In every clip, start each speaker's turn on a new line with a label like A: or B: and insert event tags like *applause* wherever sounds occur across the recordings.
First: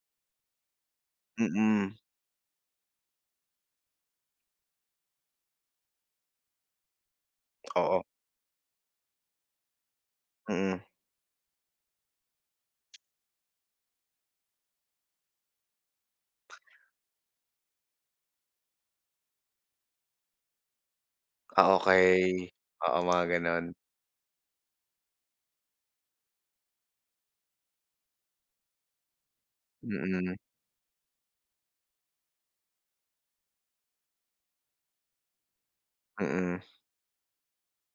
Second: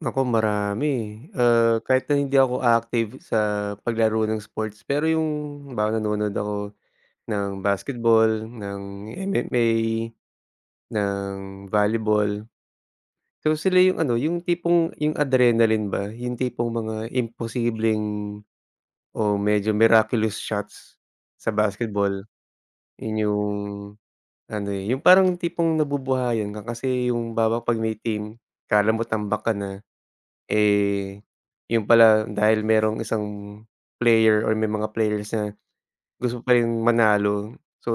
A: Naku marami eh. Ah
B: Mm.
A: kahit na hindi ako active sa paglaro ng sports pero yung halimbawa nanonood ako ng
B: Oo.
A: basketball, ng MMA,
B: Mm.
A: ng volleyball. So sila yung ano yung tipong yung adrenaline ba, yung tipong mga imposibleng o medyo miraculous shots sa
B: Ah
A: basketball.
B: okey, oo
A: Yun
B: mga
A: yung
B: ganun.
A: ano eh, yung parang tipong nabubuhayan ka kasi yung halimbawa pag may team, kala mo tambak ka na.
B: Mm.
A: Eh yun pala dahil merong isang player or may mga players na gusto pa
B: Mm.
A: ring manalo. So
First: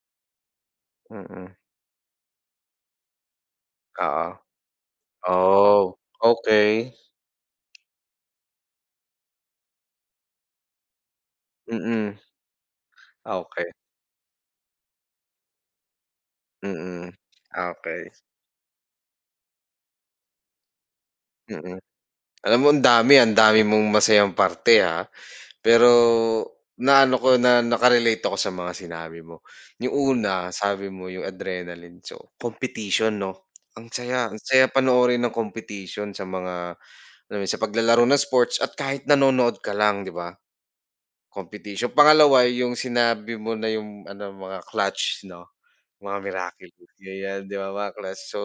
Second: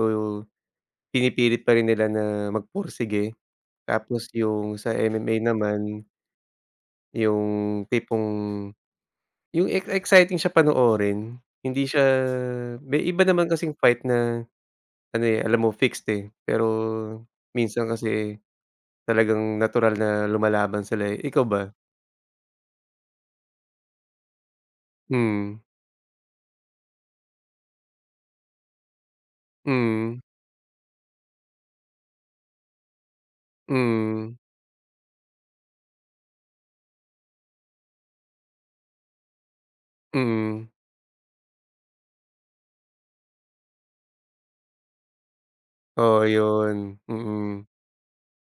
B: Mm.
A: pinipilit pa rin nila na magpursige. Tapos
B: Oo.
A: yung sa MMA
B: Oh,
A: naman
B: okey.
A: Yung tipong, yung ex exciting siya panoorin hindi siya,
B: Mm.
A: may iba
B: Ah
A: naman
B: okey.
A: kasing fight na ano eh alam mo fixed eh pero
B: Mm,
A: minsan
B: okey.
A: kasi talagang natural na lumalaban sila eh, ikaw ba?
B: Mm. Alam mo ang dami ang dami mong masayang parte ah,
A: Mm.
B: pero na ano ko na naka-relate ako sa mga sinabi mo. Yung
A: Mm.
B: una sabi mo yung adrenaline, so competition no? Ang saya,
A: Mm.
B: ang saya panoorin ng competition sa mga ano sa paglalaro ng sports at kahit nanonood ka lang, 'di ba?
A: Mm.
B: Competition. Pangalawa yung sinabi mo na yung ano mga clutch no, mga
A: Oo
B: miraculous,
A: yun,
B: ganyan 'di
A: mm.
B: ba mga clutch. So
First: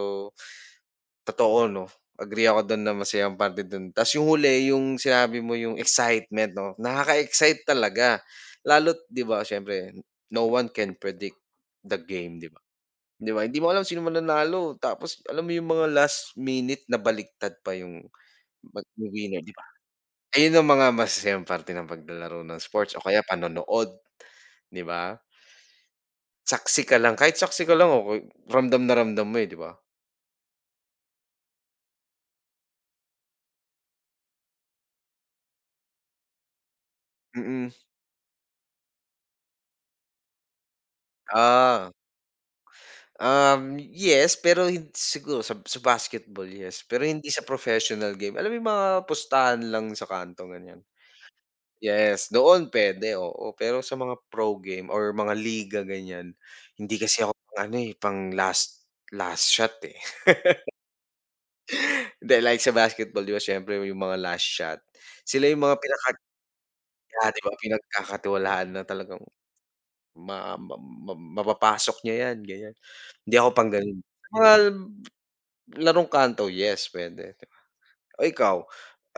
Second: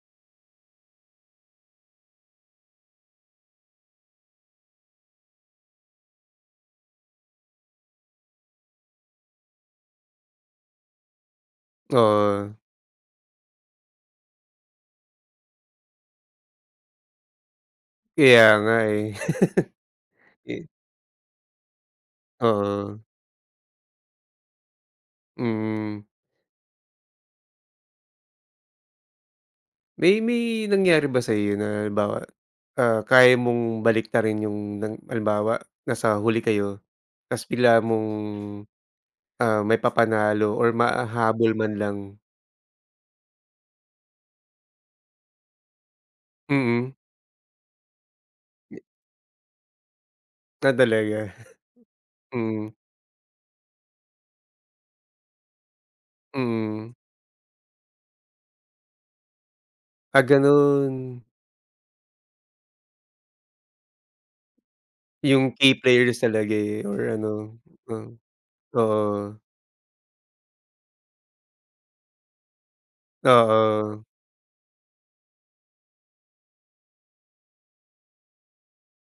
B: totoo no, agree ako dun na masayang parte dun. Ta's yung huli yung sinabi mo yung excitement no, nakaka-excite talaga. Lalo't 'di ba siyempre, no one can predict the game 'di
A: Oo.
B: ba? 'Di ba hindi mo alam sino mananalo. Tapos alam mo yung mga last minute nabaliktad pa yung
A: Kaya nga
B: 'pag
A: eh.
B: winner. 'di ba.
A: *chuckles*
B: Ayun ang
A: Eh.
B: mga masasayang parte ng paglalaro ng sports
A: Oo.
B: o kaya panonood, 'di ba?
A: Mm.
B: Saksi ka lang, kahit saksi ka lang okey, ramdam na ramdam mo eh, 'di ba?
A: May may nangyari ba sa'yo na halimbawa ah, kaya mong baliktarin yung na halimbawa nasa huli kayo, ta's
B: Mm.
A: bigla mong, ah, maipapanalo or mahahabol man
B: Ah.
A: lang?
B: Um yes. Pero hin siguro sa sa basketball yes.
A: Mm.
B: Pero hindi sa professional game, alam mo yung mga pustahan lang sa kanto?
A: Ah
B: Ganyan.
A: talaga.
B: Yes,
A: Mm.
B: noon pwede oo. Pero sa mga pro game or mga liga ganyan, hindi
A: Mm.
B: kasi ako pang ano eh pang last last shot eh.
A: Ah ganun.
B: *laughs* Hindi like sa basketball, 'di ba siyempre yung mga last shot, sila
A: Yung
B: yung mga
A: key
B: pinaka
A: players talaga eh or
B: kaya 'di ba
A: ano, oo,
B: pinagkakatiwalaan na talagang
A: oo.
B: ma ma ma mapapasok niya yan ganyan, hindi ako pang ganun.
A: Oo.
B: Mga larong kanto, yes pwede. O ikaw,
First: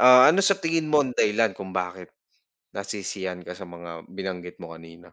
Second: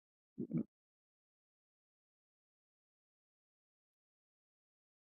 B: ah, ano sa tingin mo ang dahilan kung bakit nasisiyahan ka sa mga binanggit mo kanina?